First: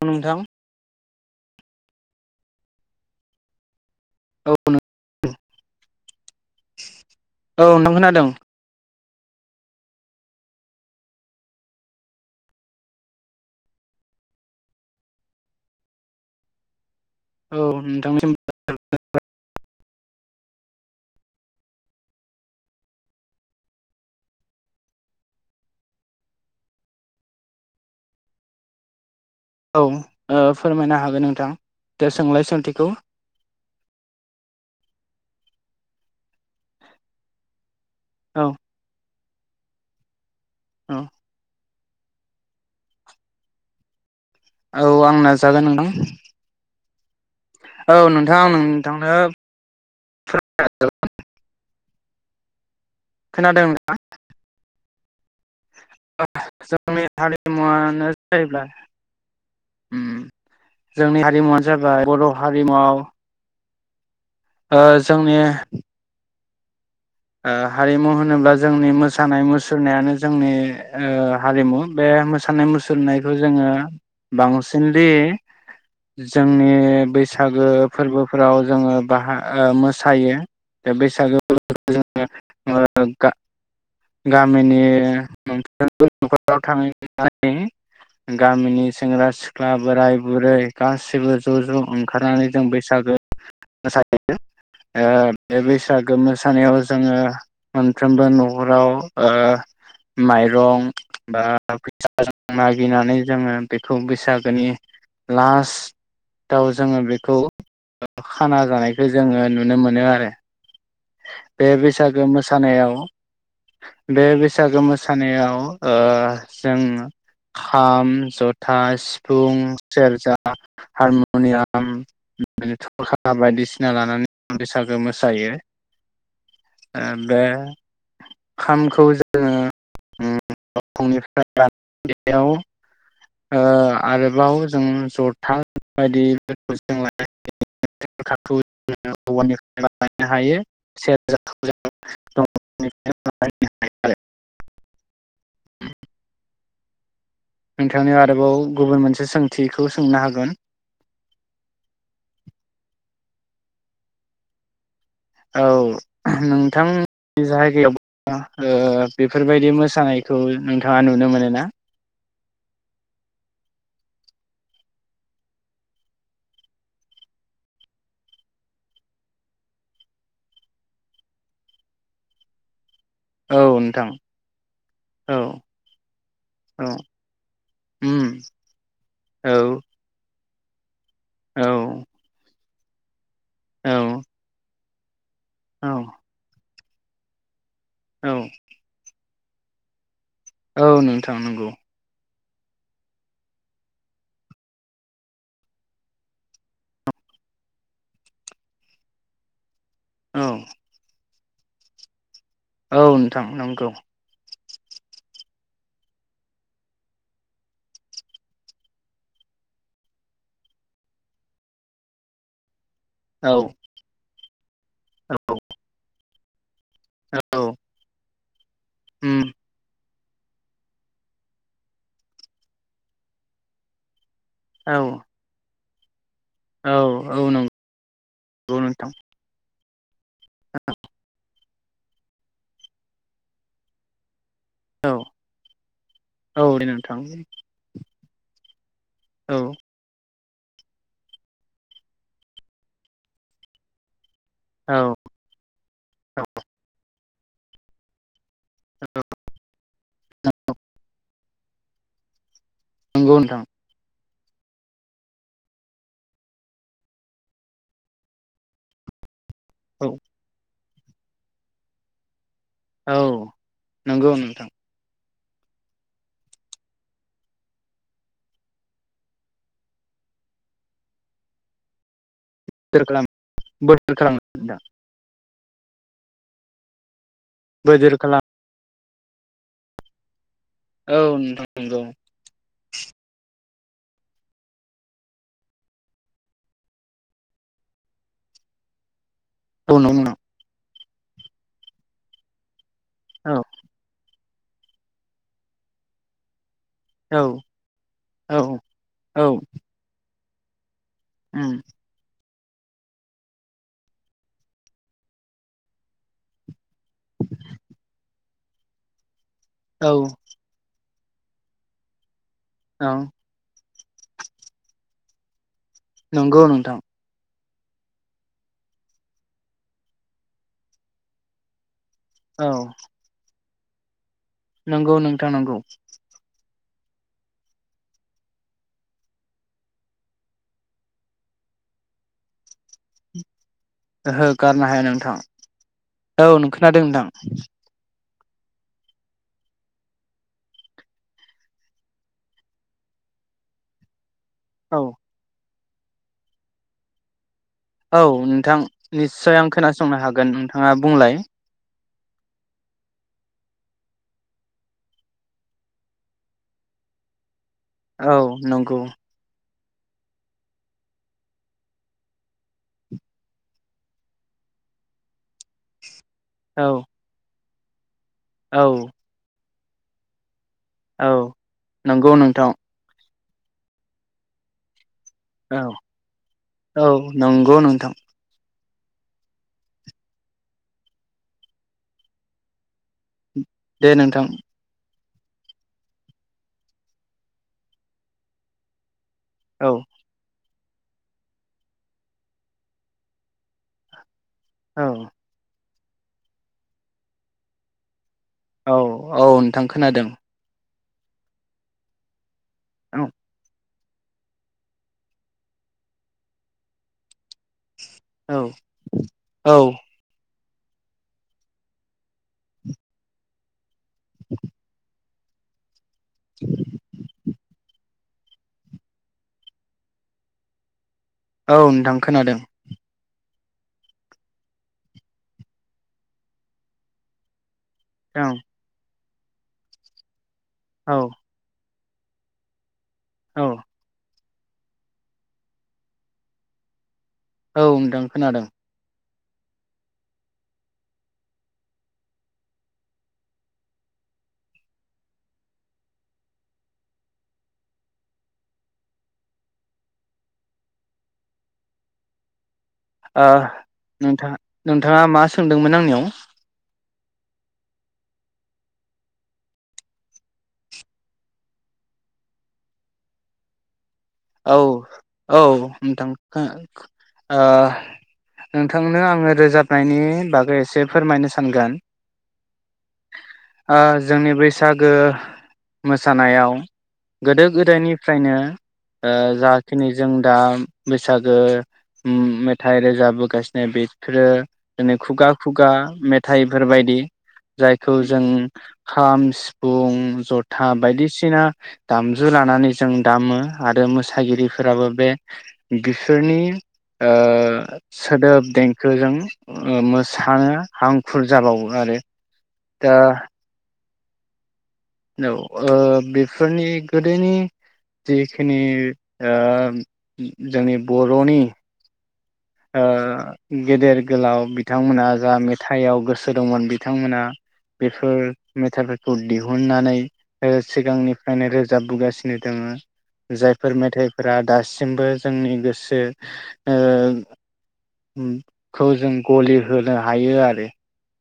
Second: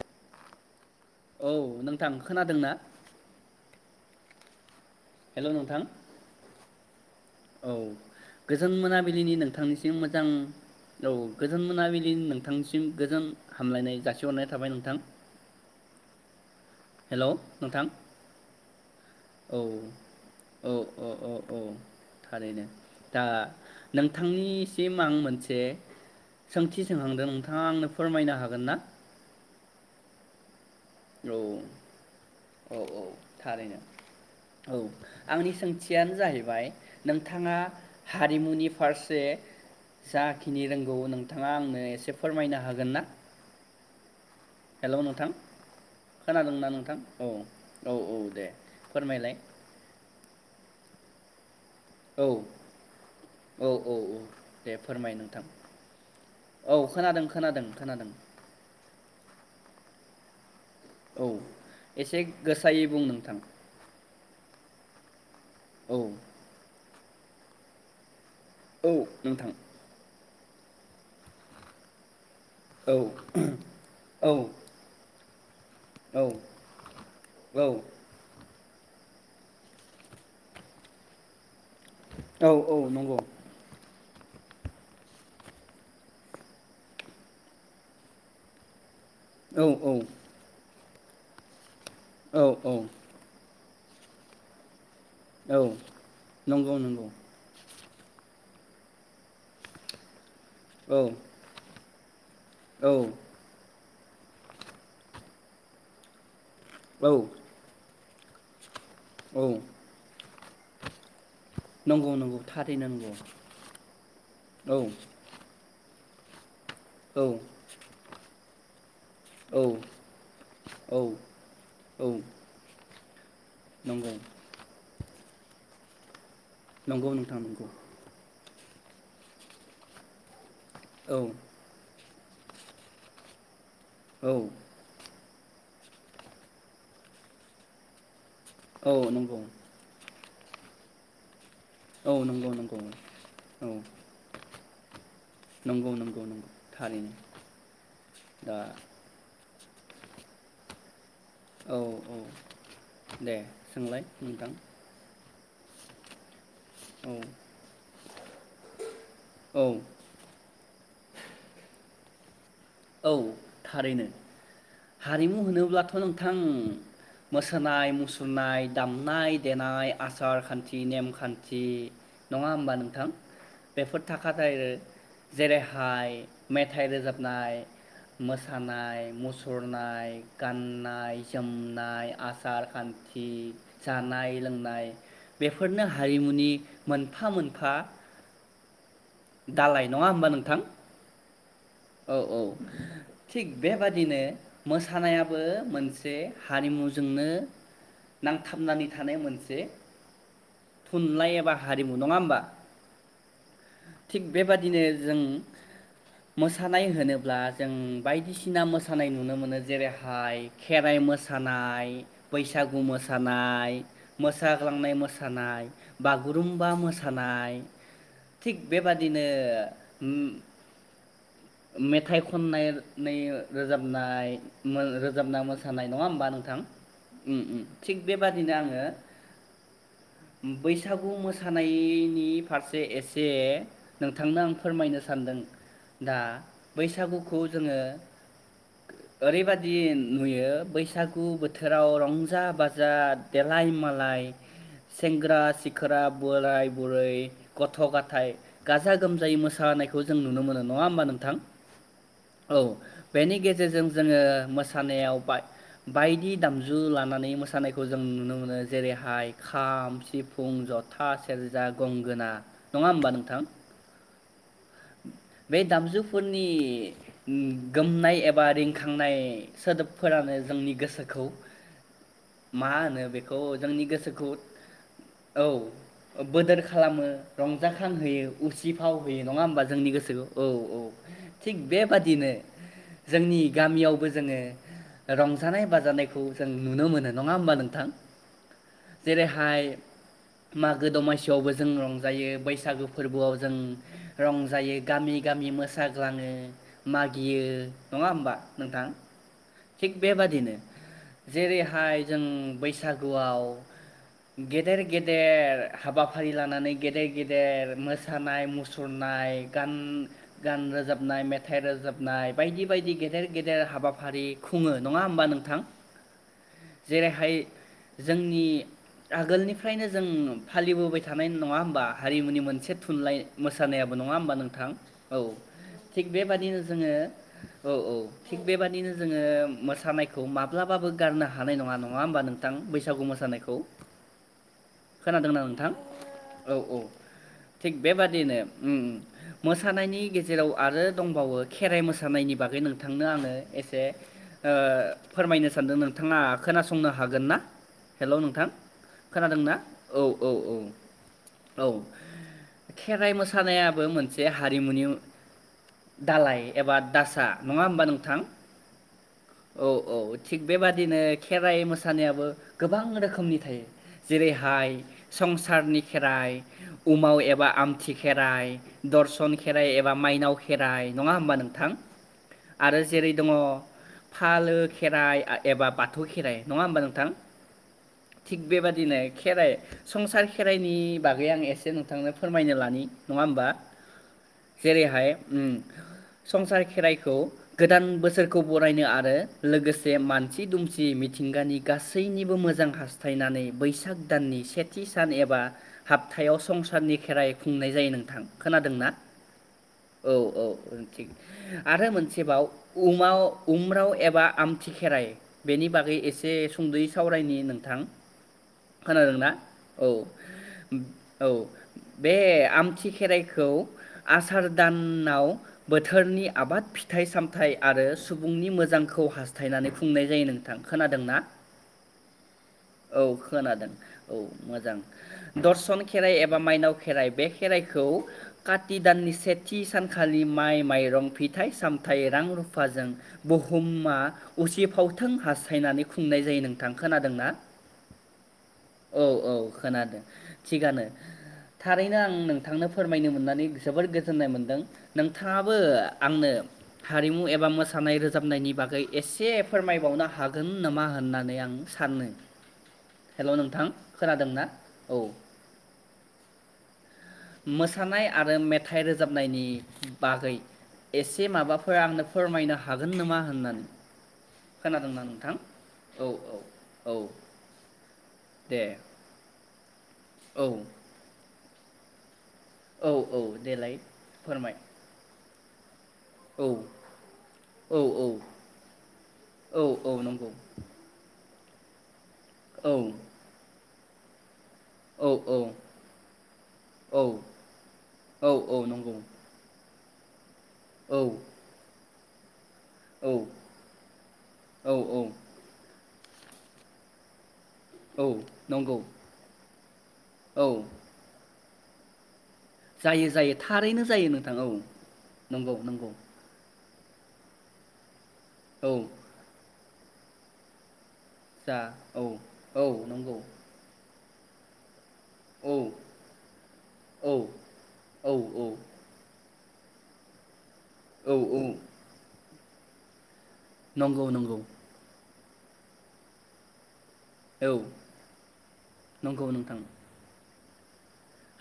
औ नोंथां औ नोंथां खोनादों ना औ हेलौ नोंथां औ नोंथां खोनादों गोजोन मोना बिलिनि नोंथांनिसिम मोजां औ गोजोन मोनाबिलिनि नोंथांनिसिम गोजोन हामलायनाय जासिहरनाय थाबाय नोंथां। हेल' औ नोंथां नोंथांनिसिमबो [inaudible] औ औ औ औ औ थारैनो दा नोंथांनिसिम आं मोनसे सोंथि सोंहांदों नोंथाङा आंनो फोरमायनो हागोन ना। औ ओ फोरमायनो हागोन औ नोंथां दे सोंलाय औ सोंथिखौ औ थारैनो औ आंनि सोंथियानो जाहैबाय नोंथाङा औ हारिमुनि फारसे जाखि खिनिनो रोंगौ औ नोंथाङा आंनो एसे फोरमायनो हागोन ना औ हेल' आं नोंथां नाजागोन नोंथां खोनादोंना नोंथां औ औ नोंथां नोंथांनो [inaudible] औ खोनादों औ औ औ दे फोरमायो नोंथां औ जोंनि खोनादों खोनादों हारिमुवानो खोनादों जाहैब्ला उम जोंनि औ हारिमुवानो जाबाय एसे बर' गोसायै बुं हारिमुआव नोंथां ओ जोंनि। औ ओ हारिमु। होनोब्ला जोंनि औ मोसानाय नोंथां मुसुरनायानो जोंनि ओ हारिमु बे मो सानाय औ मुसुरनायखौ जोङो औ बांसिनलि औ जोंनि बैसागो औ फोरबोफोराव जोङो बाहा ओ मोसायो दा बैसागो जों औ औ ङो ओ नंगौ गा गामिनि मोनफ्रोमबो नखराव थांनानै गामिनि सेंग्रा औ सिख्ला औ बोराय बुरै गासिबो ज' ज' औ ओंखारनानै जों बैसागो मोसायो। ऐ औ बे बैसागोनो मो नंगौ थानायावहाय नंगौ जोङो मोनफ्रोमबो ओ न'खराव ओ। माइरं औ बा फै जों औ मागिनानै जोङो बे खौ बैसागोनि लास्ट दाव जोङो औ बेखौ खाना जानाय खै औ जोङो नुनो मोनो आरो। बे नंगौ बैसागो नंगौ थारैनो मोसानायाव नंगौ बे बैसागो औ मोसानायाव। ओ। जों औ खाम जथा औ सिफुं सेरजा औ हारमुनियाम औ बो हा। आ बायदिसिना नंगौ लानानै बैसागो मो सायो। नंगौ नोंथां नंगौ। खामखौ जोङो उम औ फुंनिफ्राय लान गेजेराव ओ औ आरोबाव जों जथा बायदिफोरखौ जों लानो हायो। खाकु औ उम नंगौ अवाननिखौ मालाय हायो सेरोजा औ नंगौ नंगौ औ औ हायो आरो नंगौ नंगौ नंगौ। थारैनो नोंथांनि दा आरोबाव गुबुन मोनसे सों थिखौ सोंनो हागोन। औ औ दे सोंलाय नोंथां। औ नों औ बिथांनि जायगायाव ओ औ बेफोरबायदि मोसानायखौ नाङा नुनो मोनो ना। औ थारैनो हारिमु होनोब्लाथ' नोंथां मोसानाय मुसुरनाय दामनाय देनाय आसार खान्थि नेमखान्थि नङा होमबा नोंथां? औ बेफोर नोंथां थाखाथायार औ जेरैहाय मेथाइ औ रोजाबनाय। उम मोसानाय औ मुसुरनाय गान्नाइ औ जोमनाय आसार खान्थि औ जानाय लोंनाय।। बेफोरनो औ हारिमुनि मोनफा मोनफा औ दालाय नङा होमबा नों औ नोंथां नंगौ औ औ थिग बेबादिनो मोसानायाबो मोनसे हारिमुजोंनो नांथाबनानै थानाय मोनसे औ थुनलाइ एबा, हारिमु नङा होमबा? औ नोंथां नंगौ। थिग बेबादिनो जों मोसानाय होनोब्ला जों बायदिसिना मोसानाय नुनो मोनो, जेरैहाय खेराइ मोसानाय बैसागु मो औ मोसानाय थांनाय औ मोसानाय बाग बागुरुम्बा मोसानाय औ थिग बेबादिनो उम हम मेथाइ खननायनि रोजाबनाय औ रोजाबना मोस नाय नङा होमबा नों थां औ उम औ उम नंगौ थिग बे बादिनो आङो नोंथां बैसागु मोसानायनि फारसे एसे नोंथांनो आं फोरमायनो औ सानदों दा औ दे नोंथां बैसागुखौ जोङो औ ओरैबादि नुयो बैसागु बोथोराव रंजा बाजा देलाय मालाय औ सेंग्रा सिखोरा औ बोराय बुरै गथ' गाथाय गाजा गोमजायै मोसानायखौ जों नुनो मोनो नङा होमबा नोंथां औ नंगौ बेनि नोंथां गेजेरजों जोङो मोसानायाव बा बायदि दामजु लानानै मोसानायखौ जों नुनो मोनो जेरैहाय खाम औ सिफुं ज' था सेरजा गंगोना नङा होमबा औ नोंथां नोंगौ नोंथां बे दामजुफोरनि गोमनाय एबा रिंखांनाय सोदोबफोरानो जोंनि गोसोखौ मा होनो सोर खालाम बेखौ जोंनि बोसोर गोसोखौ खालामगोन नोंथां औ बोदोर खालामो बोजोर रंजाखांहोयो खालाम उसिफाव फैयो नङा होमबा जोंनि गोसोखौ औ औ थिग नोंथां नंगौ। बेबादिनो जोंनि गामियावबो जोङो रंजानाय बाजानायखौ जों नुनो मोनो नङा होमबा नोंथां जेरै हाय औ नंगौ नोंथां मागो द'मा बो जों रंजायो बैसागु फोरबोआव जों औ रं जायो गामि गामि मोसाग्लाङो मागियो औ नङा होमबा औ नोंथां औ थिग बेबादिनो उम जेरैहाय जों बैसागुआव गेदेर गेदेर हाबाफारि लानानै गेदेर गेदेर मोसानाय मुसुरनाय गान औ गान रोजाब नाय मेथाइ रोजाबनाय बायदि बायदि औ गेदेर गेदेर हाबा फारि खुङो नङा होमबा नोंथां। नंगौ नोंथां। जेरैहाय जोंनि आगोलनिफ्रायनो जों फालिबोबाय थानाय नङा होमबा? हारिमुनि औ मोनसे थुनलाइ मोस सानायाबो नङा होमबा नों थां औ नोंथां नंगौ। जोङो औ औ थिग बेबादिनो जोङो मोसानायखौ माब्लाबाबो गारनो हानाय नङा नङा होमबा नोंथां बैसागु मोसानायखौ। ओहो गारनो हाया नोंथां। औ नों खोनोनादों नोंथां। थिग बेबादिनो उम उम मोसानायनि गेजेराव आरो दंबावो खेराइ मोसानायनि बागै नोंथांनो आङो एसे ओ औ फोरमायनो सानदों नों थाङा खोनासंनो हागोन ना? औ नोंथां खोनादोंना? निस्सय आं औ खोनासंनो औ औ हागोन नोंथाङा बुंलाय? औ खेराइ मोसानायाबो मोनसे हारिमुनि दालाय एबा दासा नङा होमबा नोंथां? औ नंगौ। औ औ थिग बेबादिनो खेराइ मोसानायाबो गोबां रोखोमनि थायो। जेरैहाय संसारनि खेराइ औ उमाव एबा आम खेराइ औ दर्सन खेराइ एब बा माइनाव खेराइ नङा औ होमबा नोंथां? नंगौ नोंथां आरो जेरै दङ फालो खेराइ आ एबा औ बाथौ खेराइ नङा होमबा औ नोंथां नंगौ नोंथां थिख बेबाद दिनै खेराइ संसार खेराइनि बागै आं एसे नोंथांनो फोरमायनो लानि। दे नोंथां। हाय उम संसार खेराइखौ गोदान बोसोरखौ बरायनो आरो औ लोगोसे मानसि दुमसि दि मिथिंगानि गासैनिबो मोजां हास्थायनानै बैसाग दाननि सेथि सान औ एबा हाबथायाव संसारनि खेराइ खुंनाय जायो नोंथां। खोनादों ना? औ औ नोंथां खोनादों। थिग आरो मोनसेबाव उमाव औ उम्राव एब बा आमथि खेराइ बेनि बागै एसे सुंद'यै सावरायनि नोंथां। औ खोनादोंना औ। औ बे आमथि खेराइखौ। आसार दानाव बो थोरनि आबाद फिथाइ सामथाइ आरो सुबुंनि मोजांखौ हास्थायनानै खुंनाय जायो नोंथां खोनादों ना? औ नोंथां खोनादों। खोनादों औ मोजां दर्शन खेराइ एबा माइनाव खेराइ बे खेराइ खौ ओं कात नि सेथि सानखालि माइ माइरं औ फिथाइ साम थाय रां रुफाजों औ बुहुमा उसि फावथों हास्थायनानै खुंनाय जायो नोंथां खोनादोंना? औ नोंथां खोनादों। औ औ खोनादों थिगानो थारैनो आं नोंथांनो फोरमायनो मोननानै जोबोर गोजोननाय मोन्दों नोंथाङाबो आंनो हारिमु एबा मोसानाय रोजाबनायनि बागै एसे फोरमायबावनो हागोन नामा होननानै आं सानो। हेल' ओह नोंथां खोनादोंना नोंथां औ नोंथाङा मा सोंदोंमोन आंनियाव? मोसानाय आरो मेथ थाइ रोजाबनायनि बागै एसे माबाफोर आंनो फोरमायनो हागोन नामा होननानै। औ खोनादोंना नोंथां औ नोंथां औ खोना ओ दे नोंथांनो आङो रोजाबनाय नि औ बागै एसे फोरमायनो थांगोन। औ औ देलाय ओ जोंनि फोरमाय बैसागो औ मोसानायाव गोदो औ औ गोदायनिफ्रायनो ओह औ जा औ खिनि जों नंगौ दा बैसागो। ओम औ मेथाइ रोजाबोगास ए बेफोरो औ जोंने खुगा खुगा औ मेथाइफोरबायायदि जायखौ औ जों औ नंगौ खाम सि जथा औ बायदिसिना दाम जु लानानै औ जों दामो ‌। आरो मोसायो औ हिहिफोराबो औ बे गोसोनि आ औ सोदोब नंगौ देंखोजों मोसा औ हां फुर जाबावो आरो। जायो दा जायो थारैनो जायो नोंथां औ नंगौ नंगौ। फोरनि गोदोनि जि औ खेने आ जोंनि जा औ। औ आ नंगौ गेदेर गोलाव बि बिथांमोना औ जा मेथाइआव गोसो दंमोन औ बिथांमोनहा औ बेफोर मेथाइफोरखौ दिउ गुननानै ओ औ औ सिगांनिफ्रायनो रोजाबबोगासिनो। दोंयो जायफोर नंगौ नंगौ मेथाइफोरा दासिमबो जोंनि गोसो ओ। औ उम ख' नंगौ जों नोंथां गलि होनो हायो आरो ‌।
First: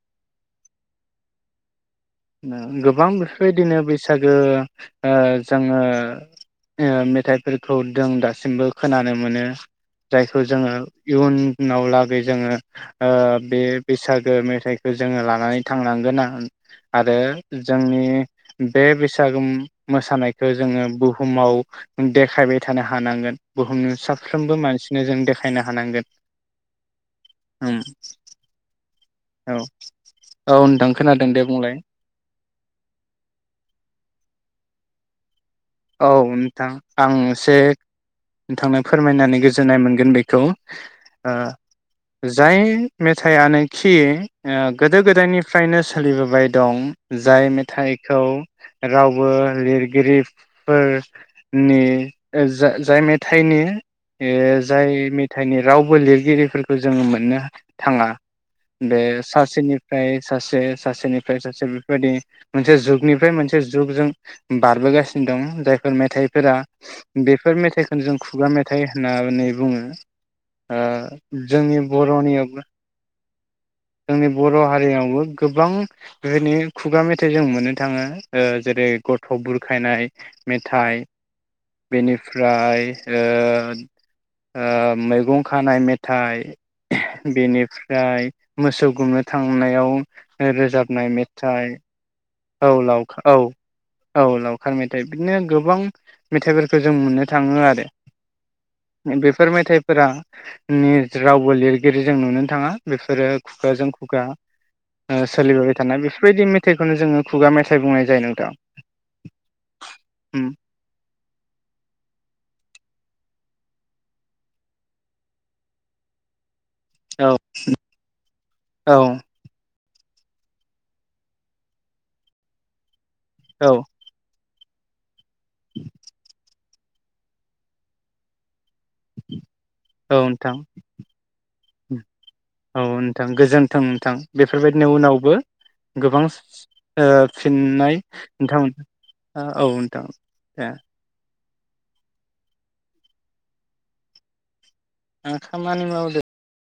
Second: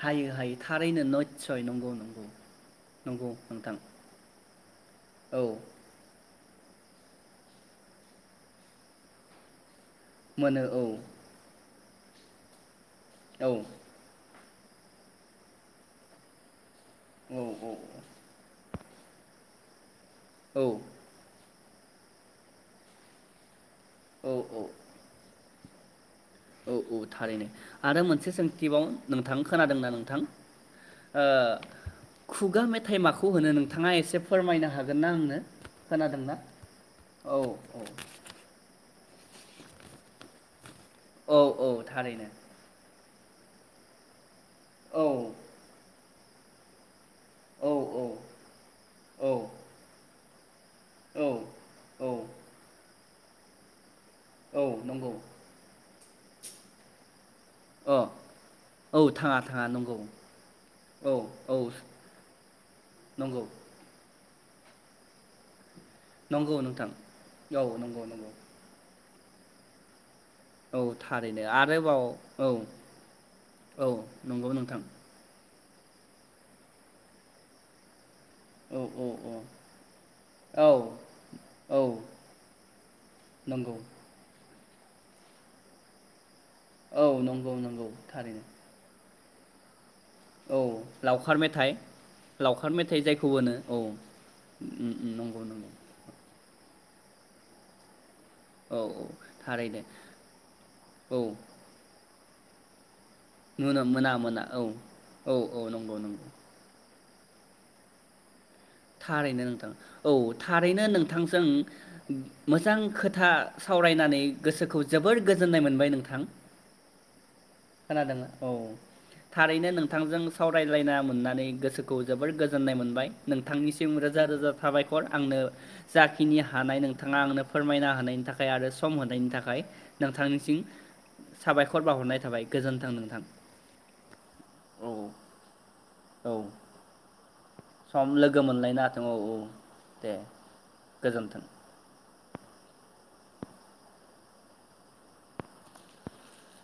हायो हायो थारैनो नितसय नंगौ नं ना गोबां बेफोरबायदिनो बैसागो आ औ जोङो ए मेथाइफोरखौ दों दासिमबो खोनानो मोनो। जायखौ मोनो जोङो औ इयननाव लाख बे जोङो आ औ बे बैसागो मेथ फिथाइखौ जोङो लानानै थांनांगोन आं आरो औ औ जोंनि बे बैसागु मोसानायखौ औ जोङो बुहुमाव देखायबाय थानो हानांगोन बुहुमनि औ साफ्रोमबो औ मानसिनो जों देखायनो थानांगोन औ औ थारैनो आरो मोनसे सोंथिबाव नोंथां औ खोनादोंना नोंथां औ नोंथां खोनादों दे बुंलाय खुगा मेथाइ माखौ होनो नोंथाङा एसे फोरमायनो हागोन ना आंनो औ खोनादोंना नोंथां आं औ एसे नोंथांनो फोरमायनानै गोजोननाय मोनगोन बेखौ ओ औ औ थारैनो जाय मेथाइआनो खि गोदो औ गोदायनिफ्रायनो सोलिबोबाय दं। जाय औ मेथाइखौ औ रावबो लिरगिरि औ औ फोरनि जाय मे थाइनि औ जाय नंगौ मेथाइनि रावबो लिर गिरिफोरखौ जोङो मोननो अ थाङा औ बे थाङा थाङा नंगौ सासेनिफ्राय सासे औ सासेनिफ्राय औ सासे बेफोरबायदि मोनसे जुगनिफ्राय नंगौ मोनसे जुगजों बारबो गासि दं जाय फोर मेथाइफोरा नंगौ नोंथां बेफोर औ नंगौ मेथाइखौनो जों नंगौ खुगा मेथाइ होननानै बुङो ओ औ थारैनो जोंनि आरोबाव औ बर'नियाव औ जोंनि नंगौ बर' नोंथां हारियावबो गोबां बिनो खुगा मेथाइ जों मोननो थाङो औ जेरै औ गथ' बुरखायनाय औ मेथाइ औ बेनिफ्राय ओ नंगौ ओ मैगं खानाय मेथाइ औ नंगौ नंगौ बेनिफ्राय थारैनो मोसौ गुमनो थांनायाव औ रोजाबनाय लावखार मेथाइ लावखार औ मेथाइ लावखा जायखौ औ होनो औ लावखार उम मेथाइ उम बिदिनो नंगौ नंगौ गोबां मेथाइ फोरखौ जों मोननो थाङो आरो। औ औ बेफोर थारैनो मेथाइफोरा नि औ रावबो लिरगिरि जों नुनो थाङा। बेफोरो नुनो खुगाजों मोना खुगा मोना औ ओ औ औ सोलिबोबाय नंगौ थानाय नंगौ बेफोरबायदि मेथाइखौनो जोङो। खुगा मेथाइ बुंनाय जायो नोंथां। थारैनो नोंथां औ उम थारैनो नोंथांजों मोजां खोथा सावरायनानै गोसोखौ जोबोर गोजोननाय मोनबाय नोंथां। औ खोनादों औ थारैनो नों थांजों सावरायलायना मोननानै गोसोखौ जोबोर गोजोननाय मोनबाय। औ नोंथांनिसिम रोजा रोजा साबायखर आंनो जाखिनि हानाय नोंथाङा आंनो फोरमायना होनायनि थाखाय आरो सम होनायनि थाखाय औ नोंथां नोंथांनिसिम साबायखर बावहरनाय थाबाय। औ नोंथां गोजोन्थों नोंथां औ बेफोरबायदिनि उनावबो गोबां औ ओ फिन मोननाय सम लोगो नोंथां मोनलायनो हाथों औ नोंथां दे। गोजोन्थों। आं खामानि मावदो